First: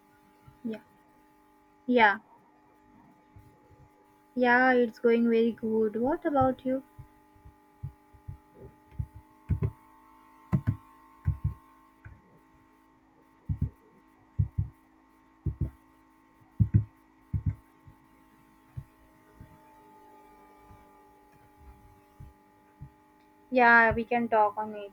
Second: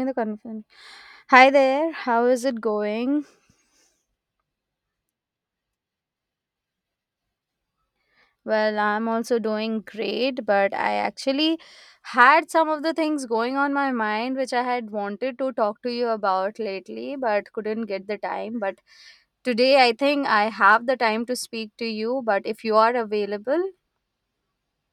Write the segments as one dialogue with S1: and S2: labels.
S1: In the conference.
S2: Yeah,
S1: Hi there,
S2: yeah,
S1: how is it going?
S2: yeah, it's going very good. What about you?
S1: Well, I'm also doing great, but I actually had some of the things going on my mind which I had wanted to talk to you about lately, but couldn't get the time. But today I think I have the time to speak to you. But if you are available,
S2: Yeah, we can talk on it.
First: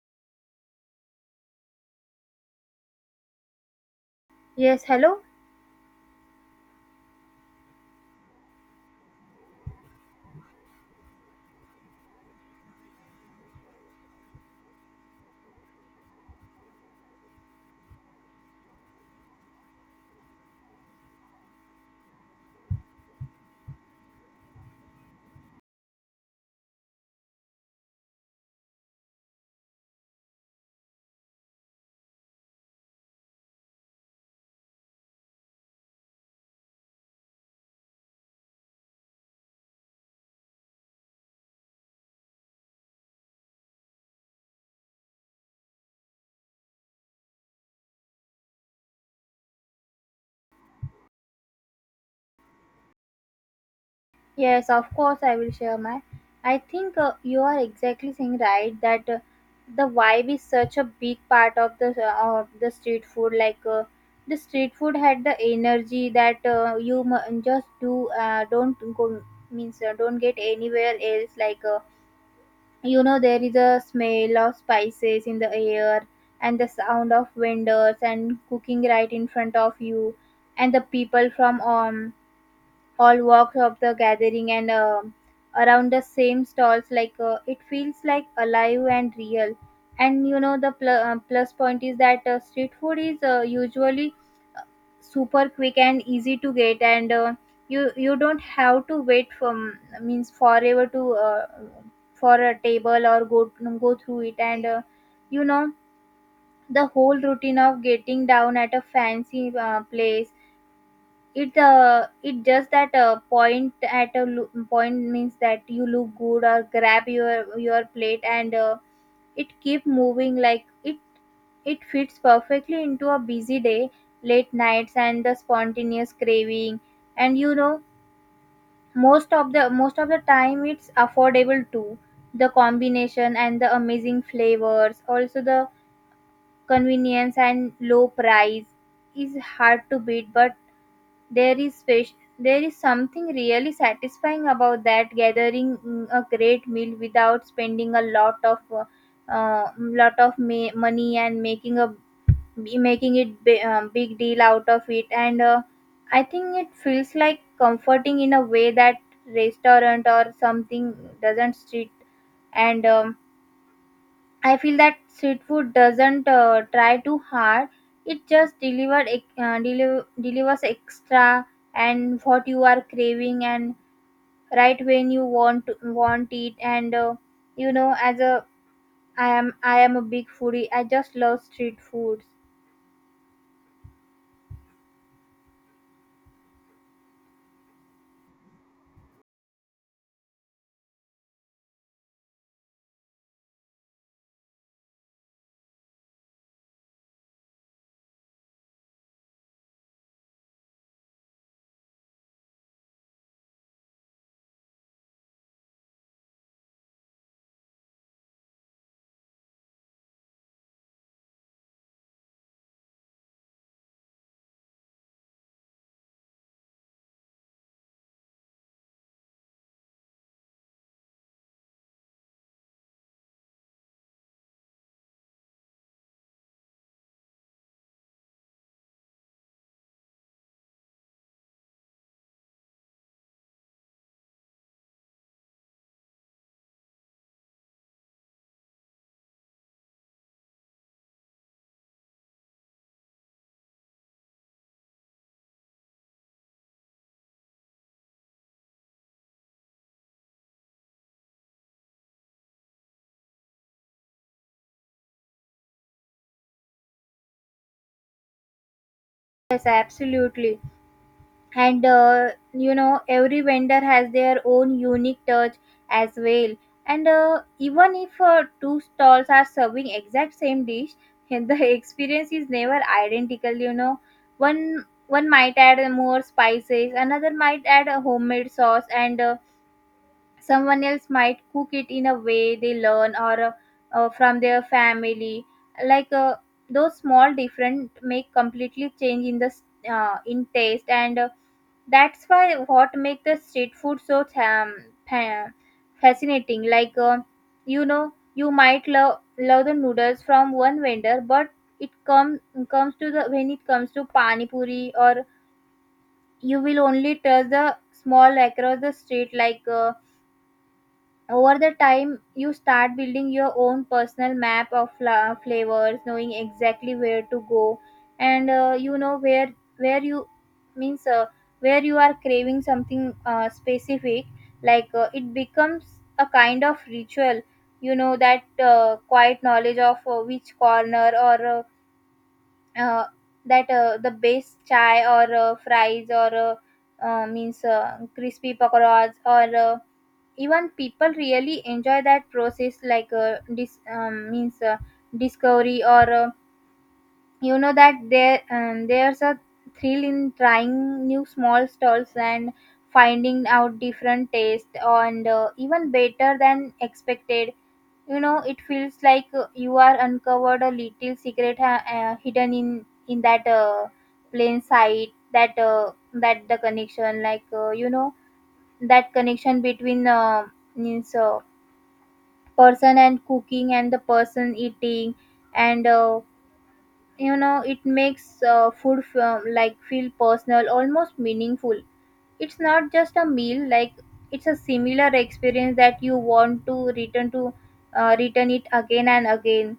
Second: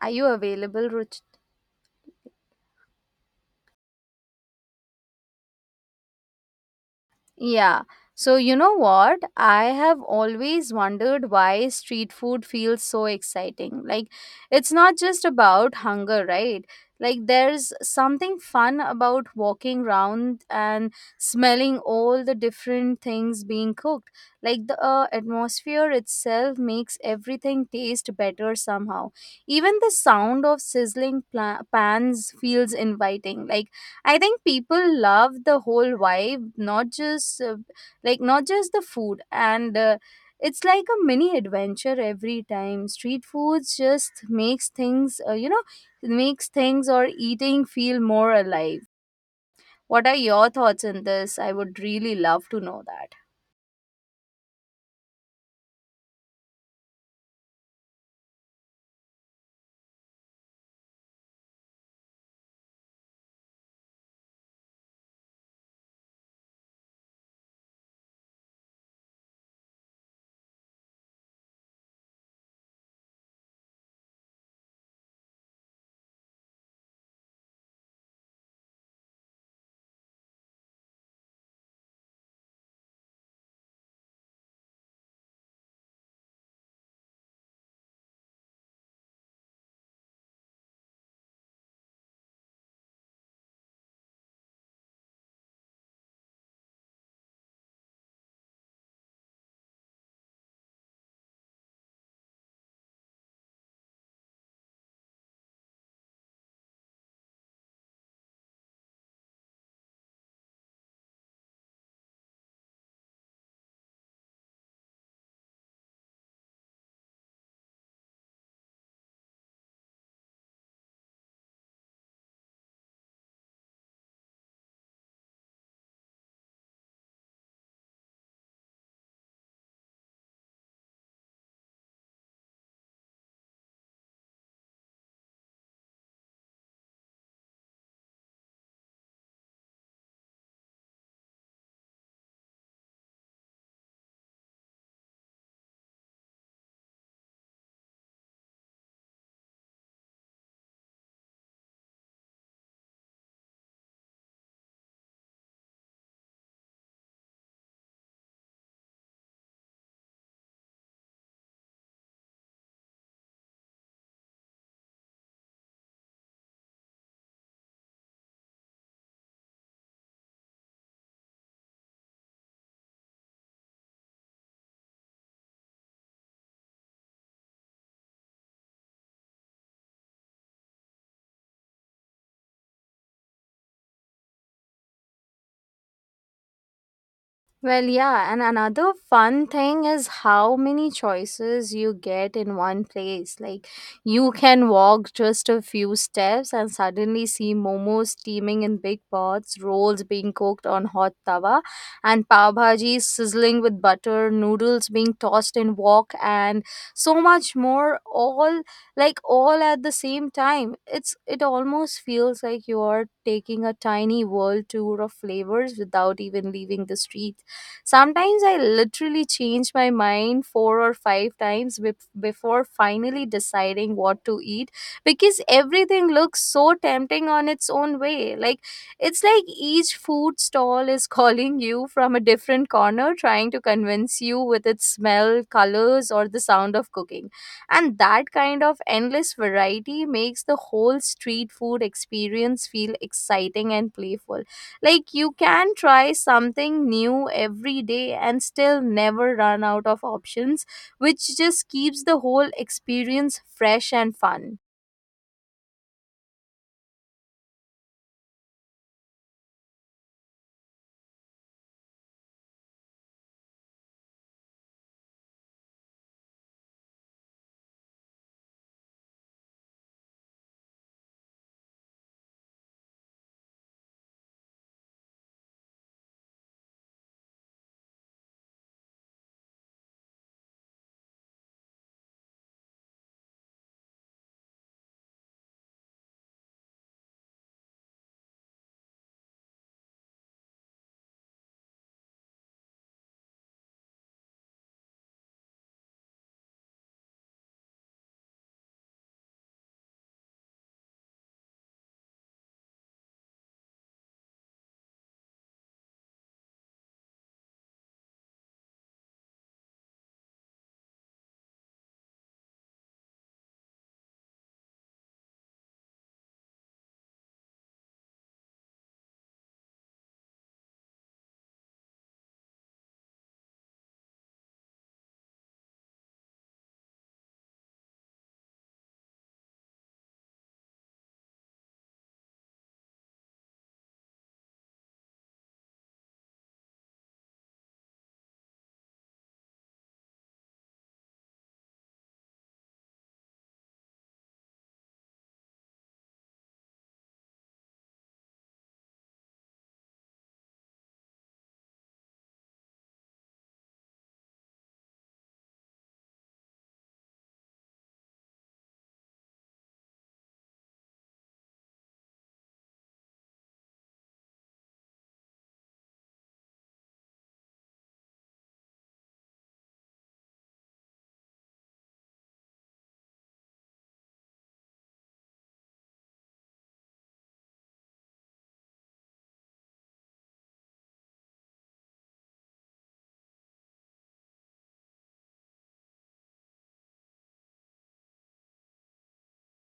S1: are you available, Ruchi?
S2: Yes, hello?
S1: Yeah. So, you know what? I have always wondered why street food feels so exciting. Like, it's not just about hunger, right? Like, there's something fun about walking around and smelling all the different things being cooked. Like, the atmosphere itself makes everything taste better somehow. Even the sound of pans feels inviting. Like, I think people love the whole vibe, not just the food, and it's like a mini adventure every time. Street foods just makes makes things or eating feel more alive. What are your thoughts on this? I would really love to know that.
S2: Yes, of course, I will share my. I think you are exactly saying right that the vibe is such a big part of the street food. Like, the street food had the energy that you mu- just do don't go means don't get anywhere else. Like, you know there is a smell of spices in the air and the sound of vendors and cooking right in front of you and the people from all walks of the gathering and around the same stalls like, it feels like alive and real and you know the plus point is that street food is usually super quick and easy to get and you don't have to wait for means forever to for a table or go through it and you know the whole routine of getting down at a fancy place it just that point at a point means that you look good or grab your plate and it keep moving like it fits perfectly into a busy day, late nights and the spontaneous craving. And you know, most of the time it's affordable too. The combination and the amazing flavors, also the convenience and low price is hard to beat, but there is special there is something really satisfying about that gathering a great meal without spending a lot of money and making a be making it big deal out of it and I think it feels like comforting in a way that restaurant or something doesn't street and I feel that street food doesn't try too hard. It just delivers extra and what you are craving and right when you want it and you know as a I am a big foodie. I just love street foods.
S1: Well, yeah, and another fun thing is how many choices you get in one place. Like, you can walk just a few steps and suddenly see momos steaming in big pots, rolls being cooked on hot tawa, and pav bhaji sizzling with butter, noodles being tossed in wok, and so much more. All like all at the same time. It almost feels like you are taking a tiny world tour of flavors without even leaving the street. Sometimes I literally change my mind four or five before finally deciding what to eat because everything looks so tempting on its own way. Like, it's like each food stall is calling you from a different corner, trying to convince you with its smell, colors, or the sound of cooking. And that kind of endless variety makes the whole street food experience feel exciting and playful like you can try something new every day and still never run out of options, which just keeps the whole experience fresh and fun.
S2: Yes, absolutely. And you know every vendor has their own unique touch as well, and even if two stalls are serving exact same dish the experience is never identical, you know. One might add more spices, another might add a homemade sauce, and someone else might cook it in a way they learn or from their family. Like, those small different make completely change in in taste and that's why what make the street food so fa- fascinating. Like, you know, you might love the noodles from one vendor, but it come comes to the when it comes to pani puri, or you will only touch the small across the street like. Over the time you start building your own personal map of flavors, knowing exactly where to go. And you know where you means where you are craving something specific. Like, it becomes a kind of ritual, you know, that quiet knowledge of which corner or uh, uh, that the best chai or fries or means crispy pakoras or even people really enjoy that process like discovery or you know that there's a thrill in trying new small stalls and finding out different taste and even better than expected. You know, it feels like you are uncovered a little secret hidden in that plain sight that the connection like, you know that connection between means person and cooking and the person eating and you know it makes food feel personal, almost meaningful. It's not just a meal like it's a similar experience that you want to return to, return it again and again.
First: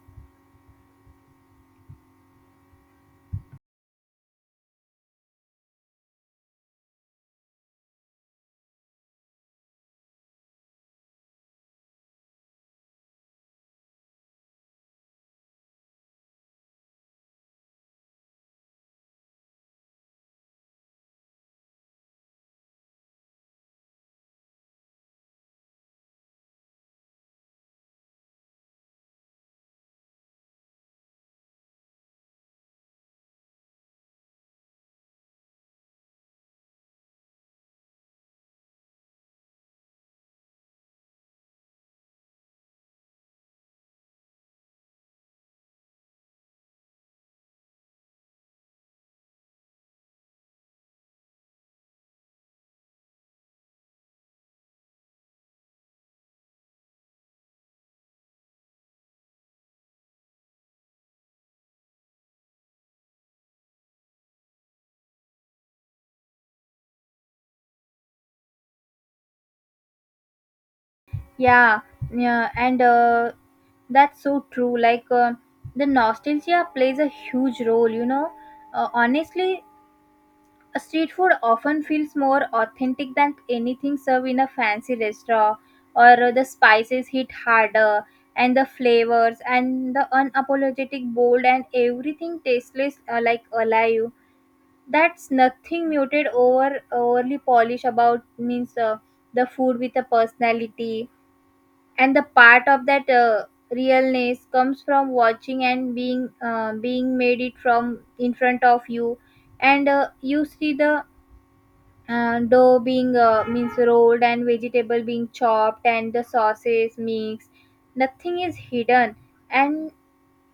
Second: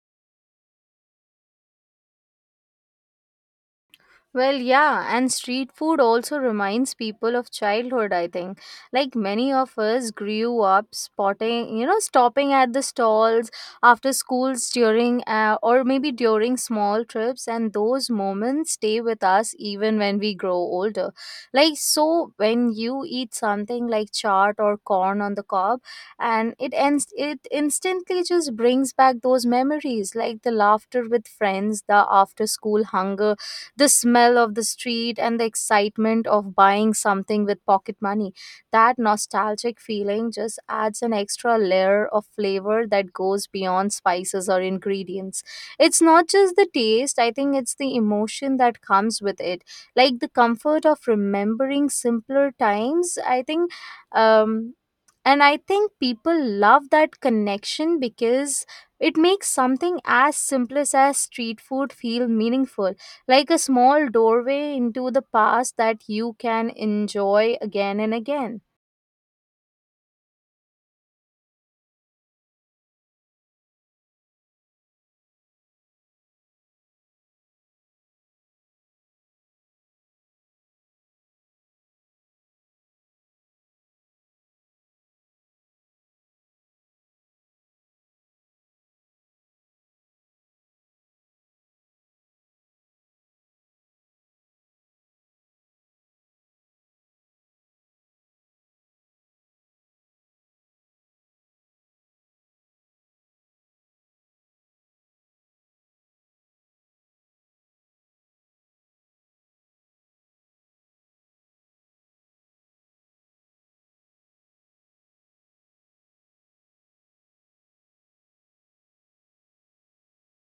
S1: Well, yeah, and street food also reminds people of childhood, I think. Like many of us grew up spotting, you know, stopping at the stalls after schools during or maybe during small trips, and those moments stay with us even when we grow older. Like, so when you eat something like chaat or corn on the cob, and it ends, it instantly just brings back those memories, like the laughter with friends, the after school hunger, the smell of the street and the excitement of buying something with pocket money. That nostalgic feeling just adds an extra layer of flavor that goes beyond spices or ingredients. It's not just the taste, I think it's the emotion that comes with it. Like the comfort of remembering simpler times, I think um, and I think people love that connection because it makes something as simplest as street food feel meaningful, like a small doorway into the past that you can enjoy again and again.
S2: Yeah yeah And that's so true, like, the nostalgia plays a huge role, you know. Honestly, street food often feels more authentic than anything served in a fancy restaurant, or the spices hit harder, and the flavors, and the unapologetic bold, and everything tasteless like alive. That's nothing muted overly polished about means the food with a personality, and the part of that realness comes from watching and being made it from in front of you, and you see the and dough being means rolled and vegetable being chopped and the sauces mixed. Nothing is hidden. And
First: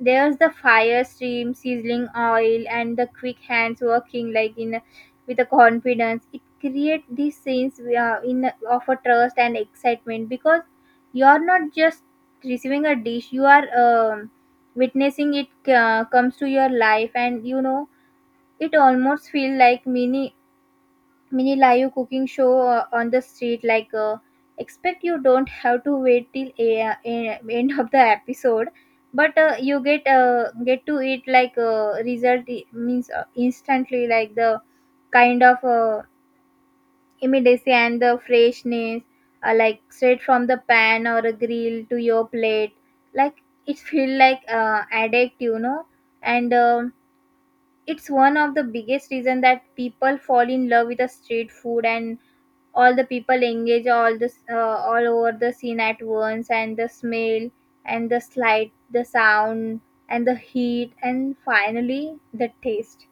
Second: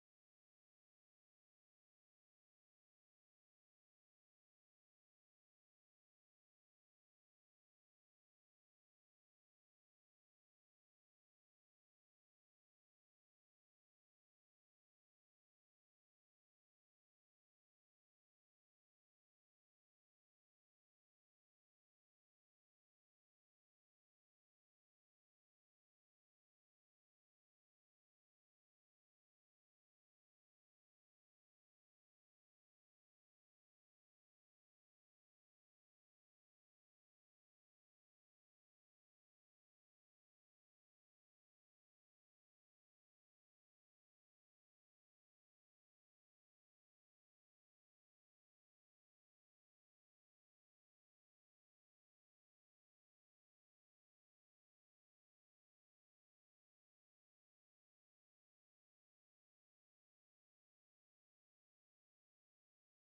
S2: there's the fire stream sizzling oil and the quick hands working with a confidence. It creates these scenes of a trust and excitement because you're not just receiving a dish, you are witnessing it comes to your life. And you know it almost feel like mini live cooking show on the street like, expect you don't have to wait till end of the episode, but you get to eat like result I- means instantly, like the kind of immediacy and the freshness, like straight from the pan or a grill to your plate, like it feel like addict, you know. And it's one of the biggest reason that people fall in love with the street food, and all the people engage all this all over the scene at once, and the smell and the slight the sound and the heat and finally the taste.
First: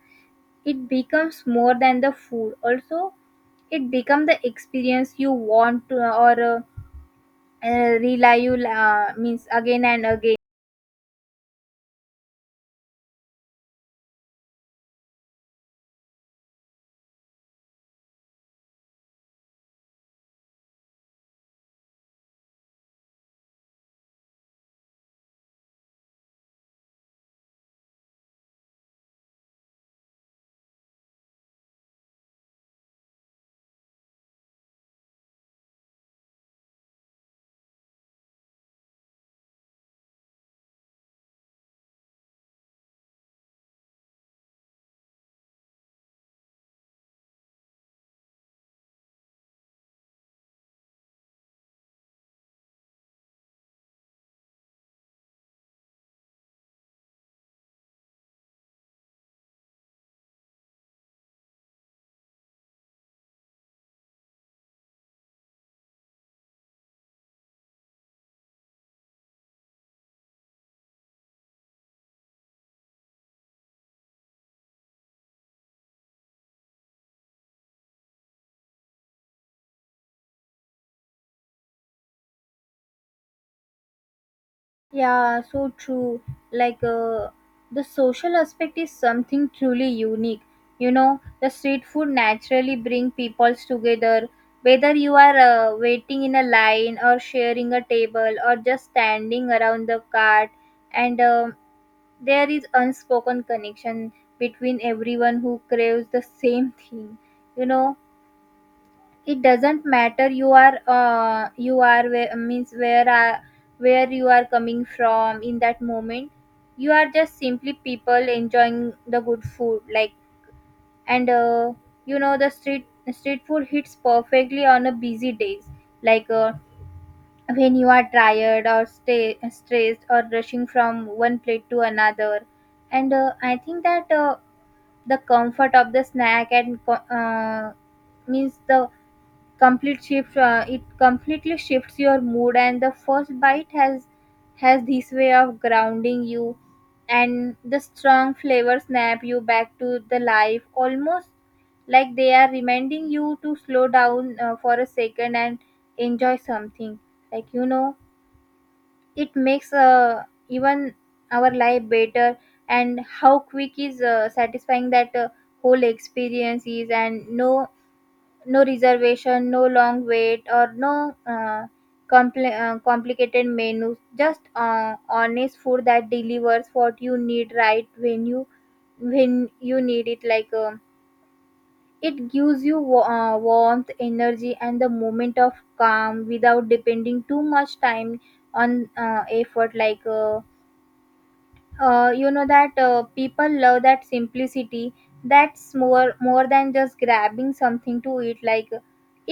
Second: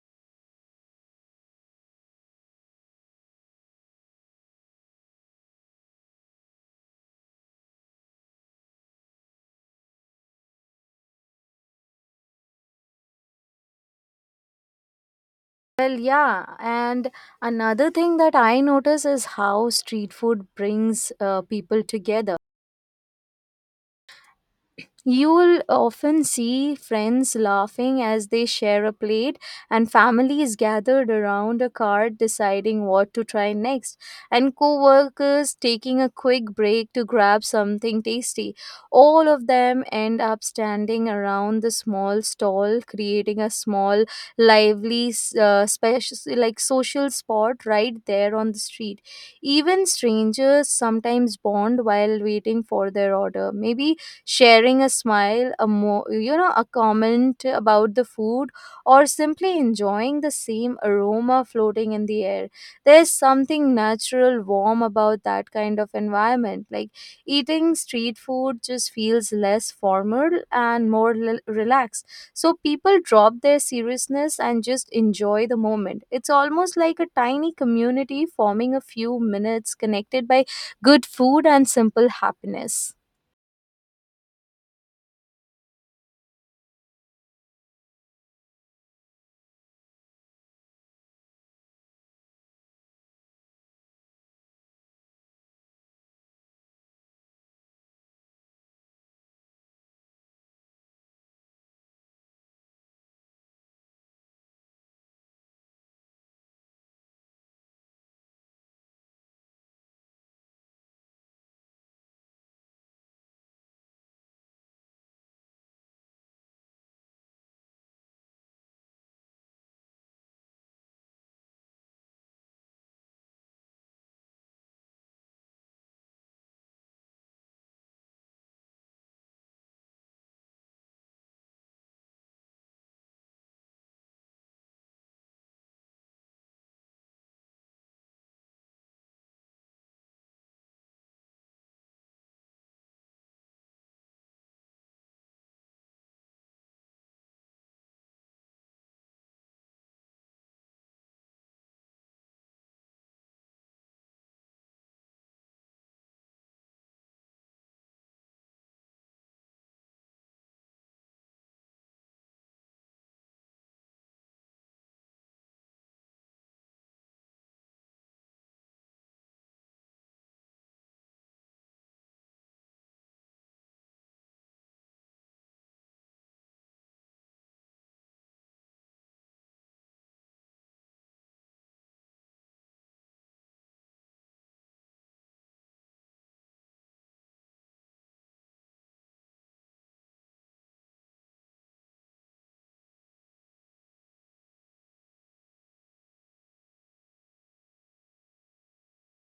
S2: It becomes more than the food also. It become the experience you want to or rely you means again and again.
S1: Well, yeah, and another thing that I notice is how street food brings people together. You'll often see friends laughing as they share a plate, and families gathered around a cart deciding what to try next, and co workers taking a quick break to grab something tasty. All of them end up standing around the small stall, creating a small, lively, special, like social spot right there on the street. Even strangers sometimes bond while waiting for their order. Maybe sharing a smile, a mo- you know, a comment about the food, or simply enjoying the same aroma floating in the air. There's something natural, warm about that kind of environment. Like eating street food just feels less formal and more relaxed. So people drop their seriousness and just enjoy the moment. It's almost like a tiny community forming a few minutes connected by good food and simple happiness.
S2: Yeah, so true. Like, the social aspect is something truly unique. You know, the street food naturally bring peoples together. Whether you are waiting in a line or sharing a table or just standing around the cart, and there is unspoken connection between everyone who craves the same thing. You know, it doesn't matter you are where, means where are where you are coming from in that moment. You are just simply people enjoying the good food like. And you know the street food hits perfectly on a busy days, like, when you are tired or stay stressed or rushing from one plate to another. And I think that the comfort of the snack and co- means the complete shift it completely shifts your mood, and the first bite has this way of grounding you, and the strong flavor snap you back to the life almost like they are reminding you to slow down for a second and enjoy something, like you know it makes even our life better, and how quick is satisfying that whole experience is. And no reservation, no long wait, or no complicated menus. Just honest food that delivers what you need right when you need it. Like it gives you warmth, energy, and the moment of calm without depending too much time on effort. Like, you know that people love that simplicity. That's more than just grabbing something to eat. Like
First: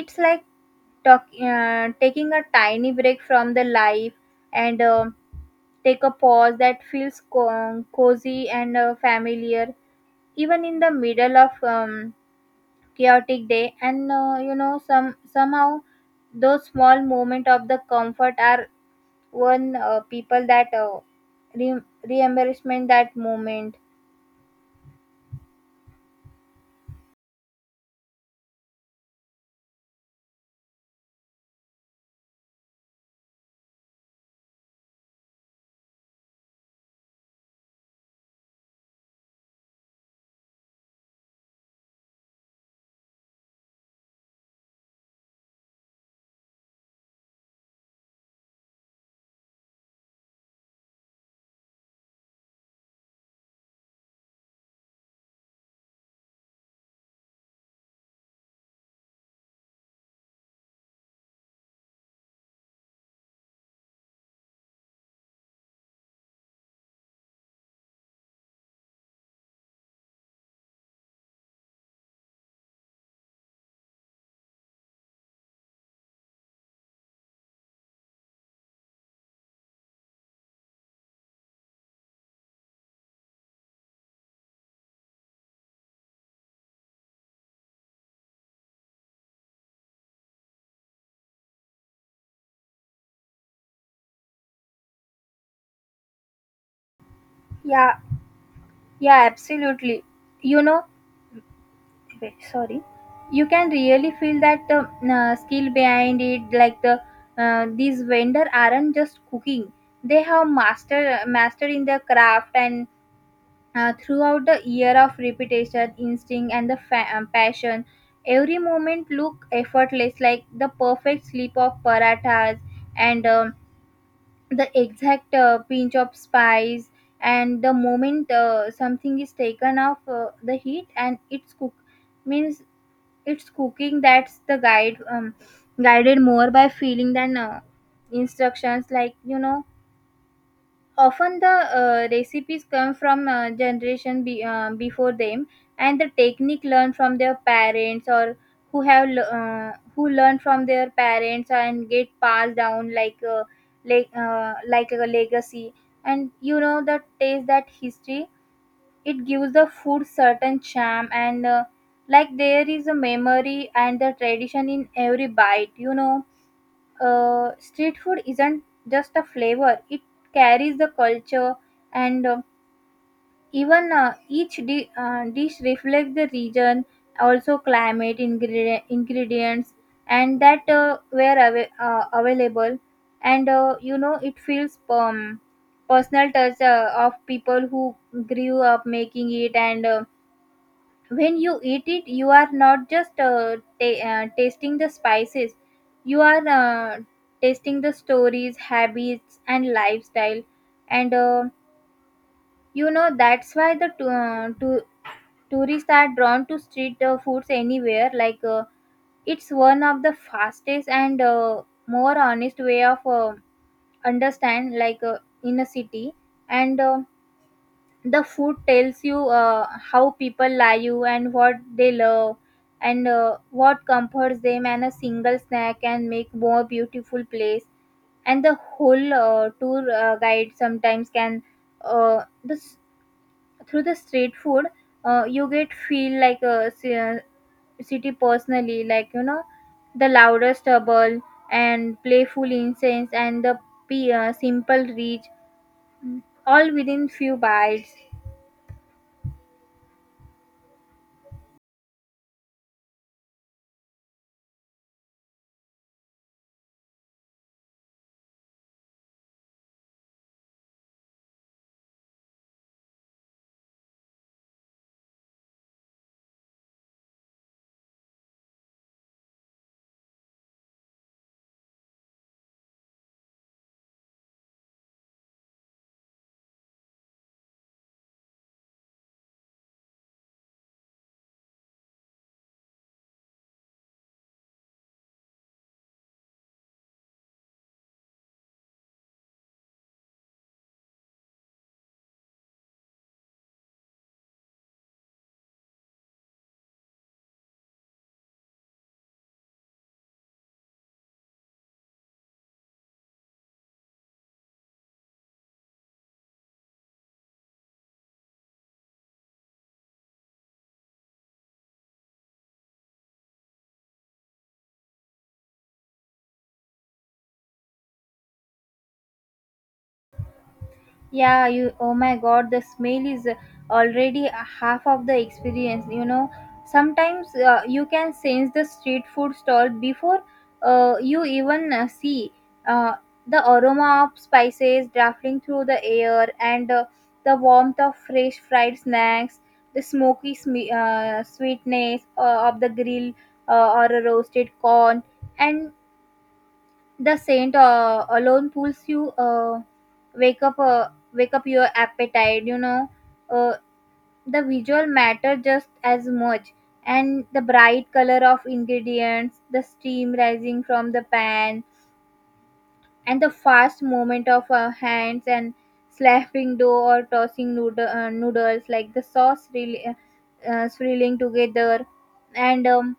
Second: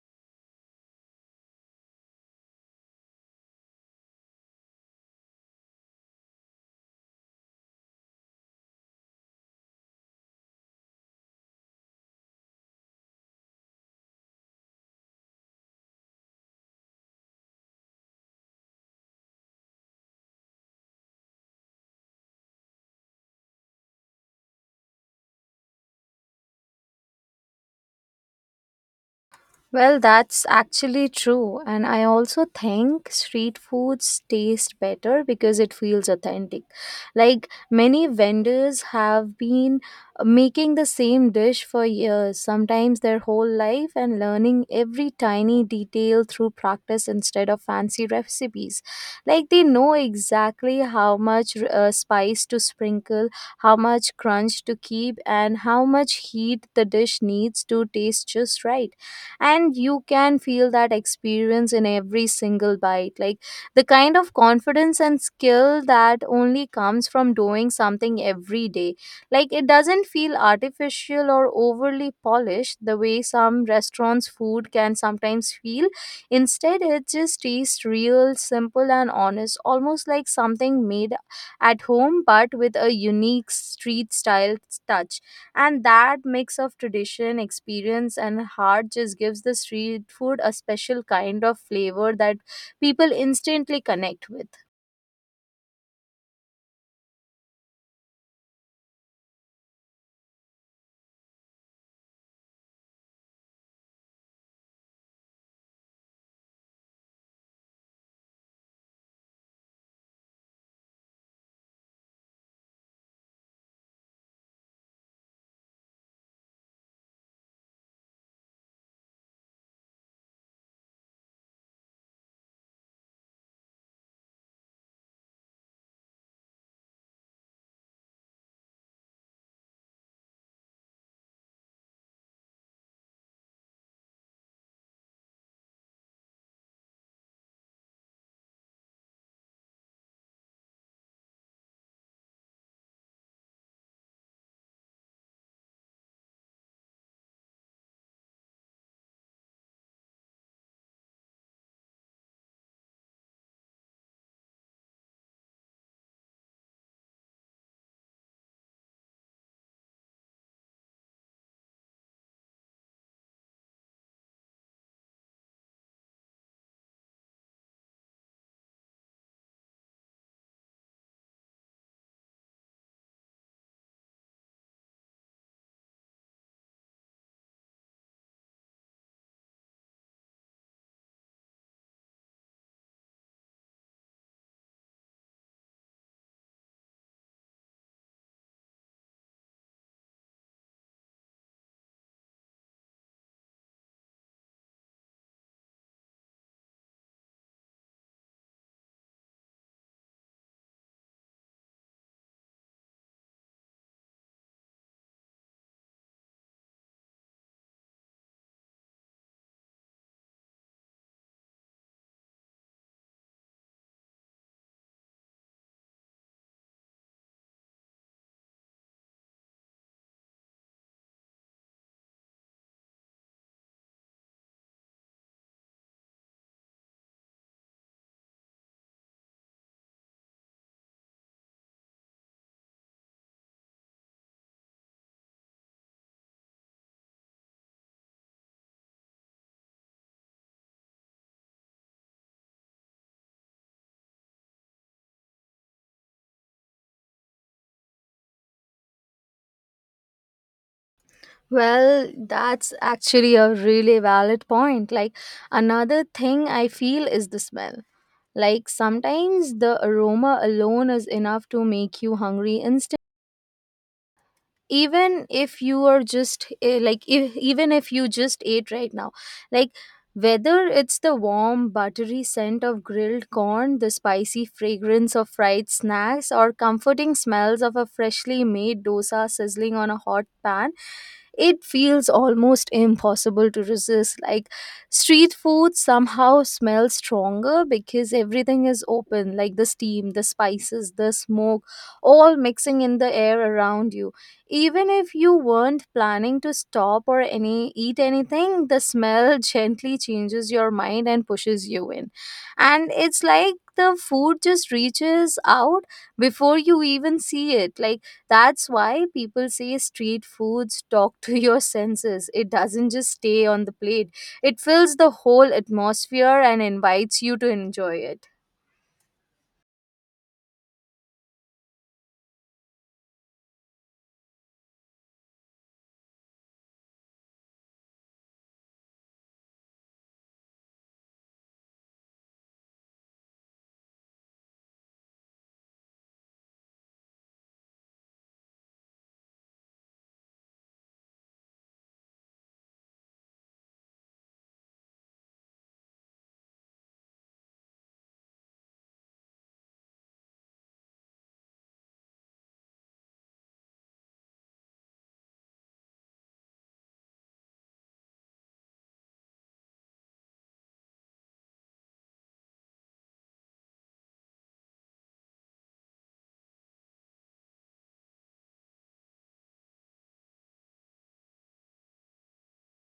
S2: it's like taking a tiny break from the life. And take a pause that feels cozy and familiar, even in the middle of chaotic day. And you know some somehow those small moments of the comfort are one people that re- reimbursement that moment.
S1: Well, that's actually true. And I also think street foods taste better because it feels authentic. Like many vendors have been making the same dish for years, sometimes their whole life, and learning every tiny detail through practice instead of fancy recipes. Like they know exactly how much spice to sprinkle, how much crunch to keep, and how much heat the dish needs to taste just right, and you can feel that experience in every single bite, like the kind of confidence and skill that only comes from doing something every day. Like it doesn't feel artificial or overly polished the way some restaurants food can sometimes feel. Instead it just tastes real, simple and honest, almost like something made at home but with a unique street style touch. And that mix of tradition, experience, and heart just gives the street food a special kind of flavor that people instantly connect with.
S2: Yeah, yeah, absolutely, you know. Wait, sorry. You can really feel that skill behind it, like these vendor aren't just cooking. They have master in their craft, and throughout the year of repetition, instinct, and the passion. Every moment look effortless, like the perfect slip of parathas, and the exact pinch of spice, and the moment something is taken off the heat and it's cooked means it's cooking. That's the guided more by feeling than instructions, like you know. Often the recipes come from generation before them, and the technique learned from their parents, or who have who learned from their parents and get passed down like like a legacy. And you know the taste that history, it gives the food certain charm. And like there is a memory and the tradition in every bite, you know. Street food isn't just a flavor, it carries the culture. And even each dish reflects the region, also climate, ingredients, and that were available. And you know it feels Personal touch of people who grew up making it. And When you eat it, you are not just tasting the spices, you are tasting the stories, habits and lifestyle. And that's why the tourists are drawn to street foods anywhere. It's one of the fastest and more honest way of understand, in a city. And uh, the food tells you how people like you and what they love, and what comforts them, and a single snack can make more beautiful place. And the whole tour guide sometimes can this through the street food. You get feel like a city personally, like, you know, the louder stubble and playful incense and the simple reach, all within few bites.
S1: Well, that's actually a really valid point. Like, another thing I feel is the smell. Like, sometimes the aroma alone is enough to make you hungry instantly. Even if you are just eh, like if, even if you just ate right now, like whether it's the warm buttery scent of grilled corn, the spicy fragrance of fried snacks or comforting smells of a freshly made dosa sizzling on a hot pan, it feels almost impossible to resist. Like street food somehow smells stronger because everything is open, like the steam, the spices, the smoke, all mixing in the air around you. Even if you weren't planning to stop or any eat anything, the smell gently changes your mind and pushes you in. And it's like the food just reaches out before you even see it. Like that's why people say street foods talk to your senses. It doesn't just stay on the plate, it fills the whole atmosphere and invites you to enjoy it.
S2: Yeah, you, oh my god, the smell is already a half of the experience, you know. Sometimes you can sense the street food stall before you even see uh, the aroma of spices drafting through the air, and the warmth of fresh fried snacks, the smoky sme sweetness of the grill or a roasted corn, and the Saint alone pulls you, wake up your appetite. You know, uh, the visual matter just as much, and the bright color of ingredients, the steam rising from the pan, and the fast movement of our hands and slapping dough or tossing noodles, like the sauce really swirling together, and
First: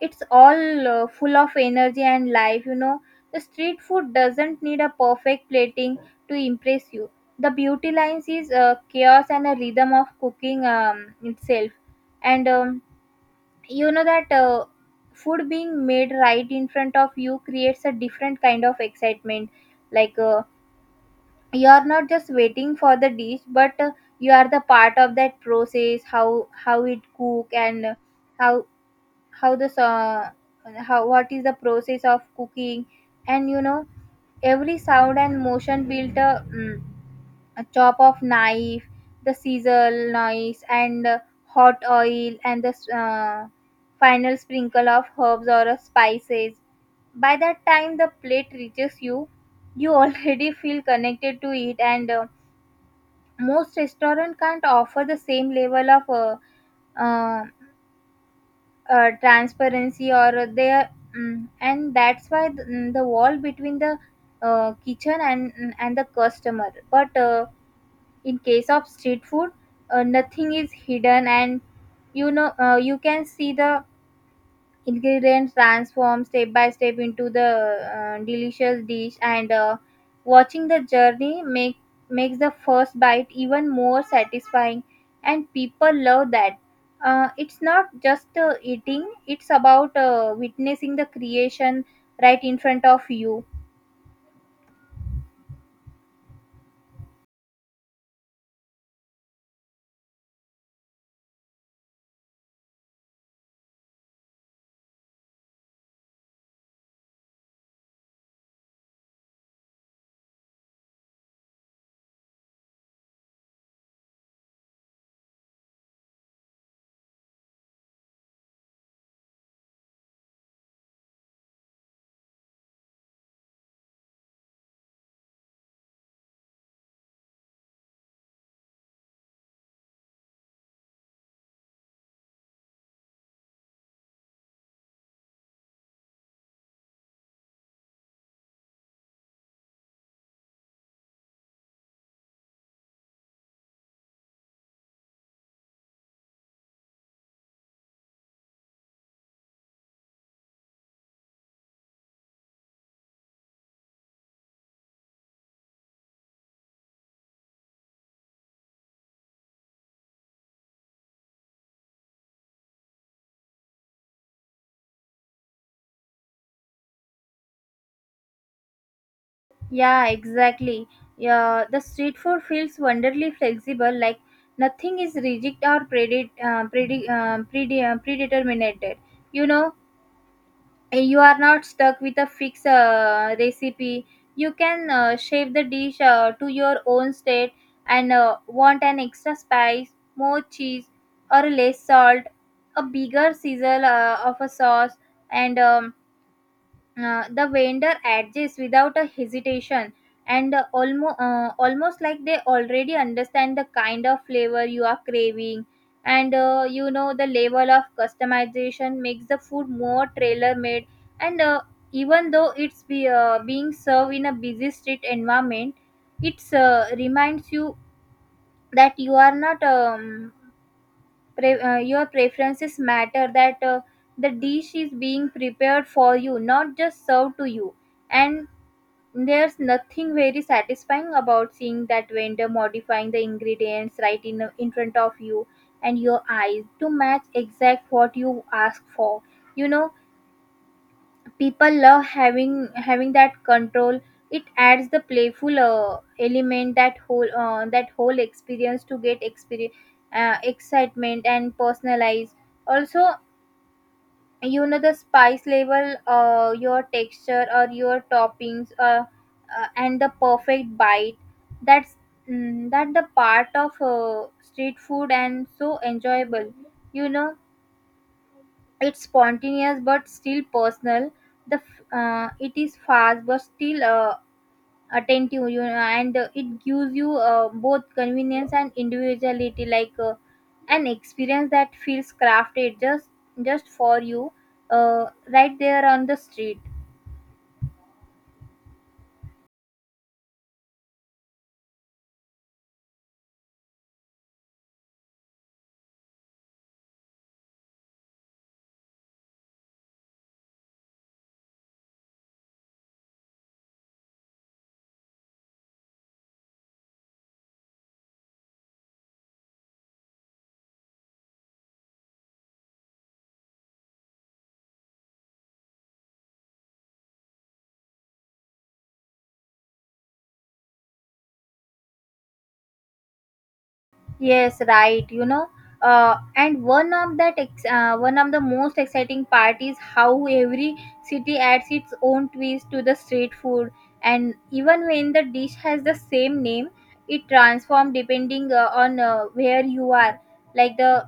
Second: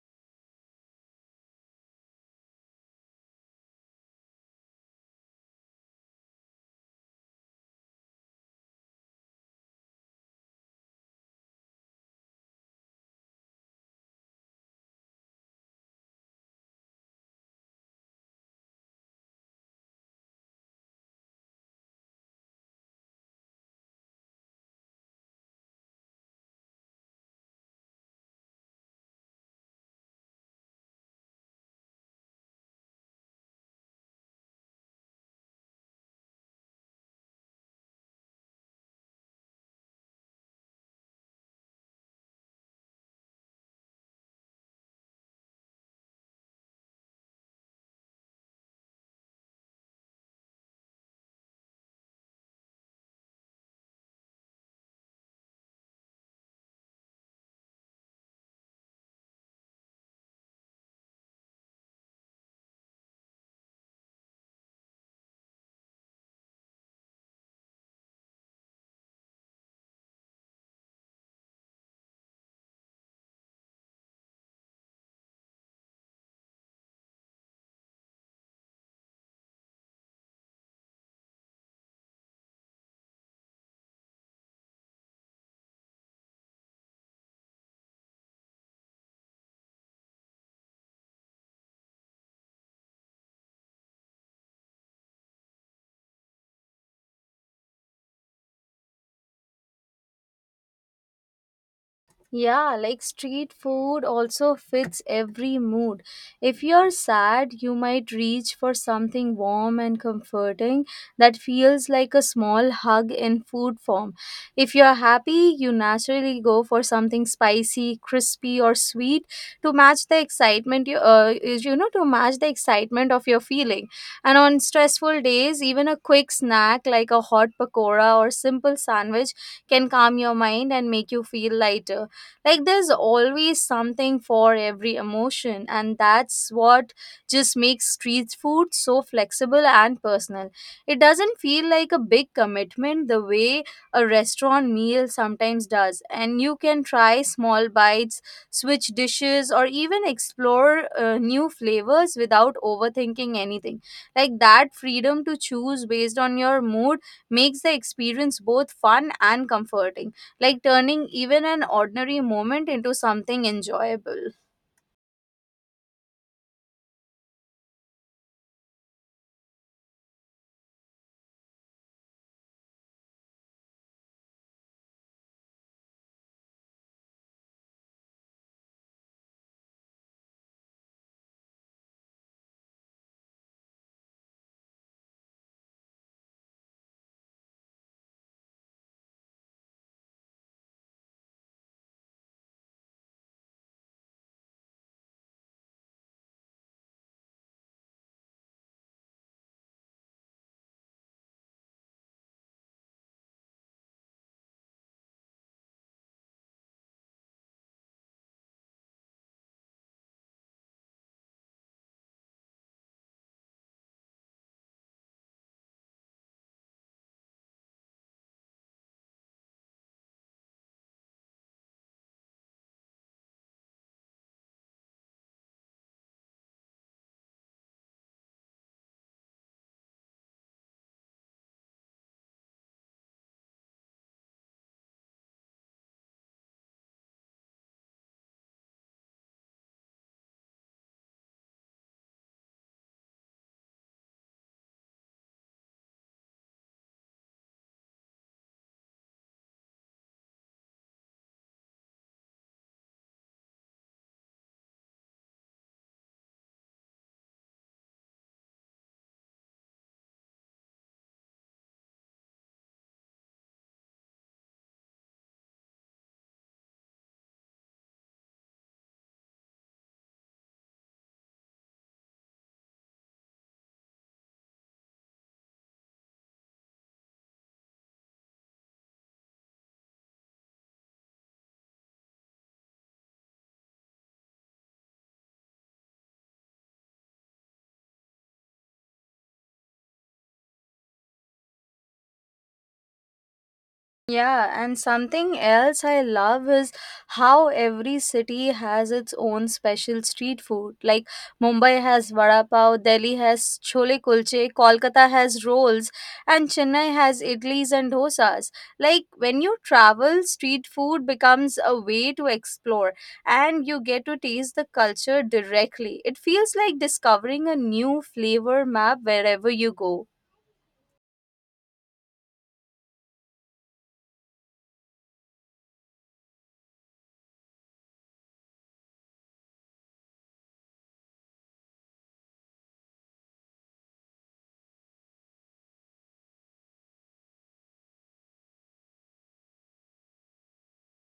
S2: it's all full of energy and life, you know. The street food doesn't need a perfect plating to impress you. The beauty lines is chaos and a rhythm of cooking itself. And um, you know that food being made right in front of you creates a different kind of excitement. Like uh, you are not just waiting for the dish, but you are the part of that process, how it cook, and how how what is the process of cooking. And you know, every sound and motion built a, a chop of knife, the sizzle noise and hot oil, and the final sprinkle of herbs or spices. By that time the plate reaches you, you already feel connected to it. And uh, most restaurant can't offer the same level of uh, transparency, or they are, and that's why the, the wall between the kitchen and and the customer. But uh, in case of street food, nothing is hidden, and you know, you can see the ingredients transform step by step into the delicious dish. And uh, watching the journey makes the first bite even more satisfying, and people love that. It's not just eating, it's about witnessing the creation right in front of you.
S1: Yeah, like street food also fits every mood. If you're sad, you might reach for something warm and comforting that feels like a small hug in food form. If you're happy, you naturally go for something spicy, crispy, or sweet to match the excitement you is- you know to match the excitement of your feeling. And on stressful days, even a quick snack like a hot pakora or simple sandwich can calm your mind and make you feel lighter. Like there's always something for every emotion, and that's what just makes street food so flexible and personal. It doesn't feel like a big commitment the way a restaurant meal sometimes does, and you can try small bites, switch dishes, or even explore new flavors without overthinking anything. Like that freedom to choose based on your mood makes the experience both fun and comforting, like turning even an ordinary moment into something enjoyable.
S2: Yeah, exactly. Yeah, the street food feels wonderfully flexible. Like, nothing is rigid or predetermined, you know. And you are not stuck with a fixed recipe. You can shape the dish to your own state. And uh, want an extra spice, more cheese, or less salt, a bigger sizzle of a sauce. And um, uh, the vendor adjusts without a hesitation, and almost like they already understand the kind of flavor you are craving. And uh, you know the level of customization makes the food more trailer made. And uh, even though being served in a busy street environment, it's reminds you that you are not your preferences matter, that the dish is being prepared for you, not just served to you. And there's nothing very satisfying about seeing that vendor modifying the ingredients right in front of you and your eyes, to match exact what you ask for, you know. People love having that control. It adds the playful element, that whole experience to get experience excitement and personalized. Also, you know, the spice level, your texture or your toppings, and the perfect bite, that's, that the part of street food, and so enjoyable, you know. It's spontaneous but still personal. The it is fast but still attentive, you know, and it gives you both convenience and individuality, an experience that feels crafted just for you, right there on the street.
S1: Yeah, and something else I love is how every city has its own special street food. Like Mumbai has vada pav, Delhi has chole kulche, Kolkata has rolls, and Chennai has idlis and dosas. Like when you travel, street food becomes a way to explore and you get to taste the culture directly. It feels like discovering a new flavor map wherever you go.
S2: Yes, right. You know, and one of that ex- one of the most exciting part is how every city adds its own twist to the street food, and even when the dish has the same name, it transforms depending on where you are. Like the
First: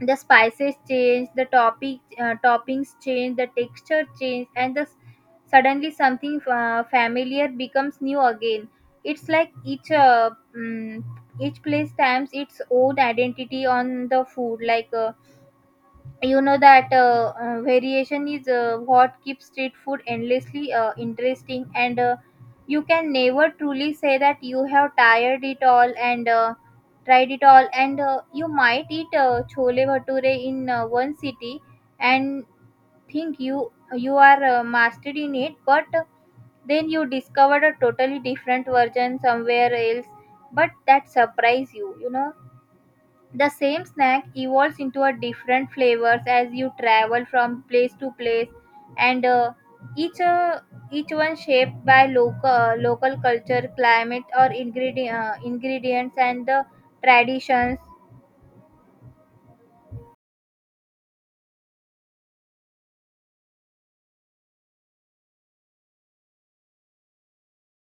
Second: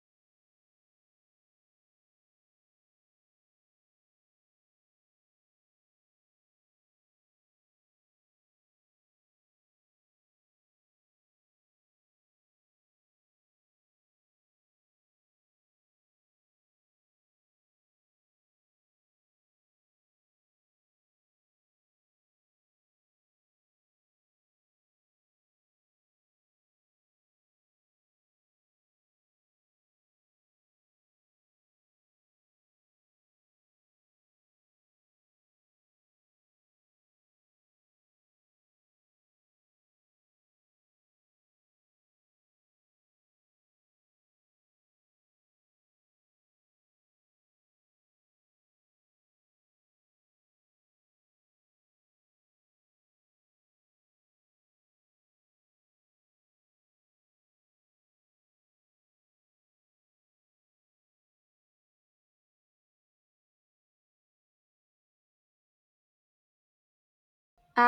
S2: the spices change, the topic toppings change, the texture change, and the suddenly something familiar becomes new again. It's like each mm, each place stamps its own identity on the food. You know that variation is what keeps street food endlessly interesting, and you can never truly say that you have tired it all and tried it all. And uh, you might eat chole bhature in one city, and think you are mastered in it, but then you discovered a totally different version somewhere else, but that surprise you, you know. The same snack evolves into a different flavors as you travel from place to place, and each uh, each one shaped by local culture, climate, or ingredients, and the traditions.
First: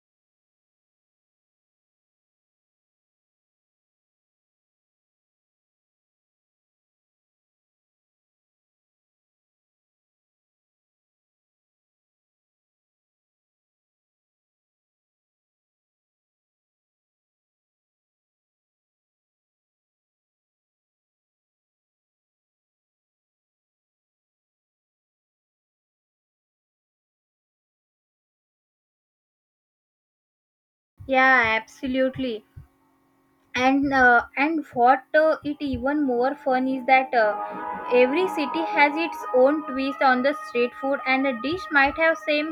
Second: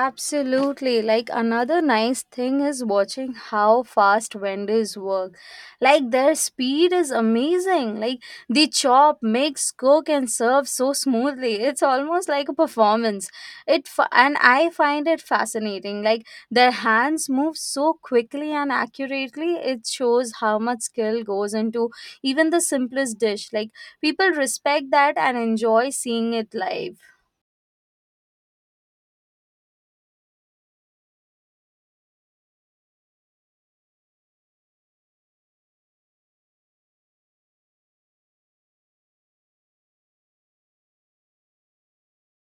S1: Absolutely. Like another nice thing is watching how fast vendors work. Like their speed is amazing. Like they chop, mix, cook and serve so smoothly. It's almost like a performance. And I find it fascinating. Like their hands move so quickly and accurately. It shows how much skill goes into even the simplest dish. Like people respect that and enjoy seeing it live.
S2: Yeah, absolutely. And what it even more fun is that every city has its own twist on the street food, and a dish might have same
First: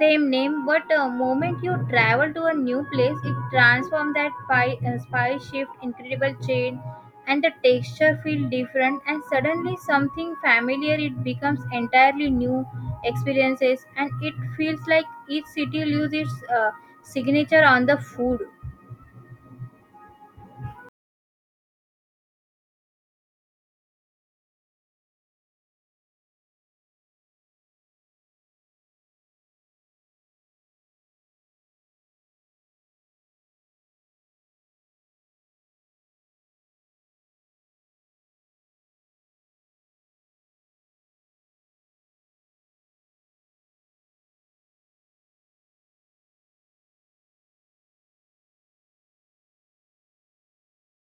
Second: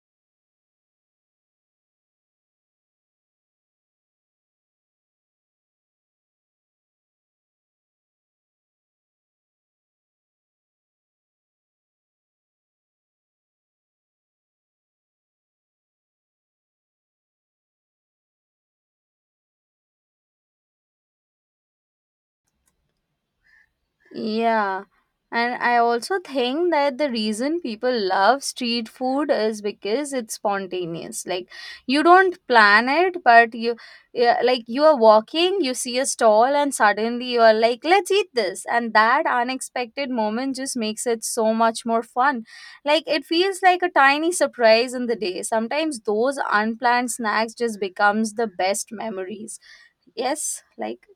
S2: same name, but moment you travel to a new place, it transforms. That pie spice shift incredible chain, and the texture feel different, and suddenly something familiar it becomes entirely new experiences. And it feels like each city loses its signature on the food.
S1: Yeah. And I also think that the reason people love street food is because it's spontaneous. Like you don't plan it, but you, yeah, like you are walking, you see a stall and suddenly you are like, let's eat this. And that unexpected moment just makes it so much more fun. Like it feels like a tiny surprise in the day. Sometimes those unplanned snacks just becomes the best memories. Yes, like.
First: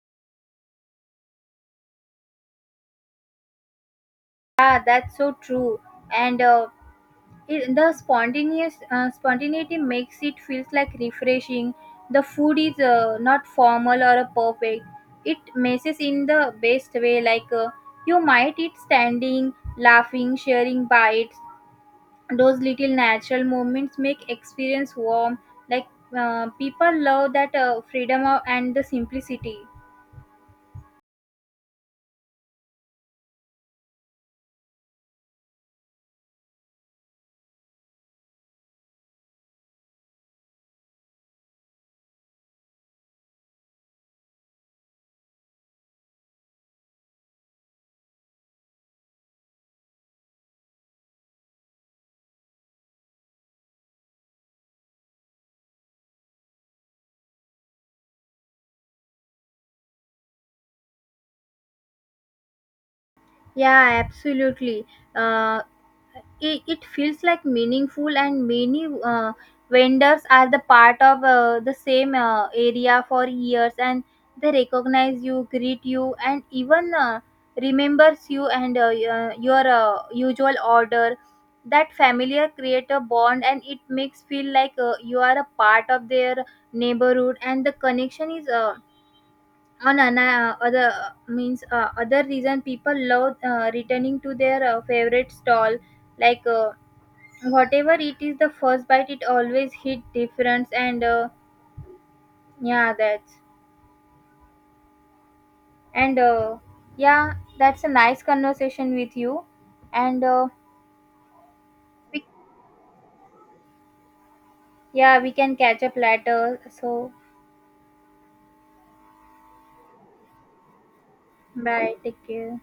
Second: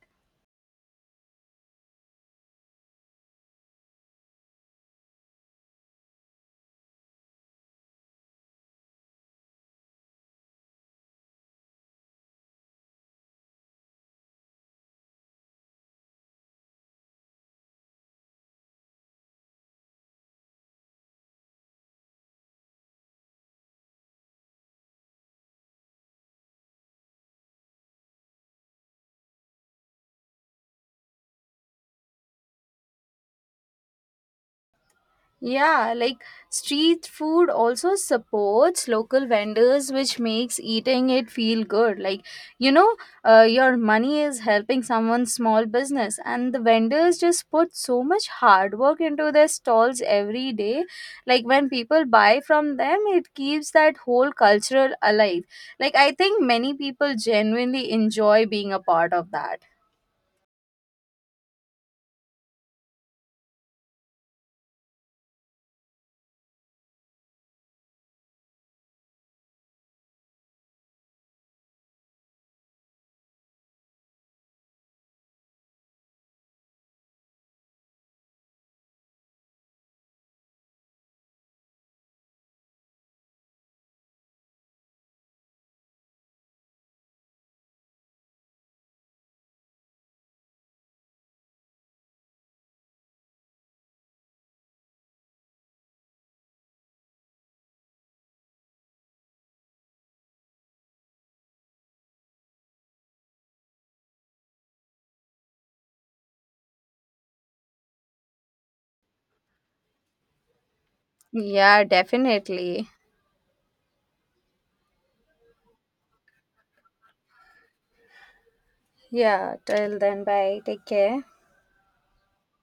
S2: Yeah, that's so true. And it, the spontaneous spontaneity makes it feels like refreshing. The food is not formal or perfect. It messes in the best way. You might eat standing, laughing, sharing bites. Those little natural moments make experience warm. Like, people love that freedom of, and the simplicity.
S1: Yeah, like street food also supports local vendors, which makes eating it feel good. Like, you know, your money is helping someone's small business, and the vendors just put so much hard work into their stalls every day. Like, when people buy from them, it keeps that whole cultural alive. Like, I think many people genuinely enjoy being a part of that.
S2: Yeah, absolutely. Uh, it feels like meaningful, and many vendors are the part of the same area for years, and they recognize you, greet you, and even remembers you and usual order. That familiar create a bond, and it makes feel like you are a part of their neighborhood, and the connection is. On an, other means Other reason people love returning to their favorite stall. like uh, Whatever it is, the first bite it always hit difference. And yeah that's and Yeah, that's a nice conversation with you. and uh,
S1: Yeah,
S2: we,
S1: definitely.
S2: yeah, we can catch up later, so
S1: Yeah, till then, bye. Take care.
S2: bye, take care.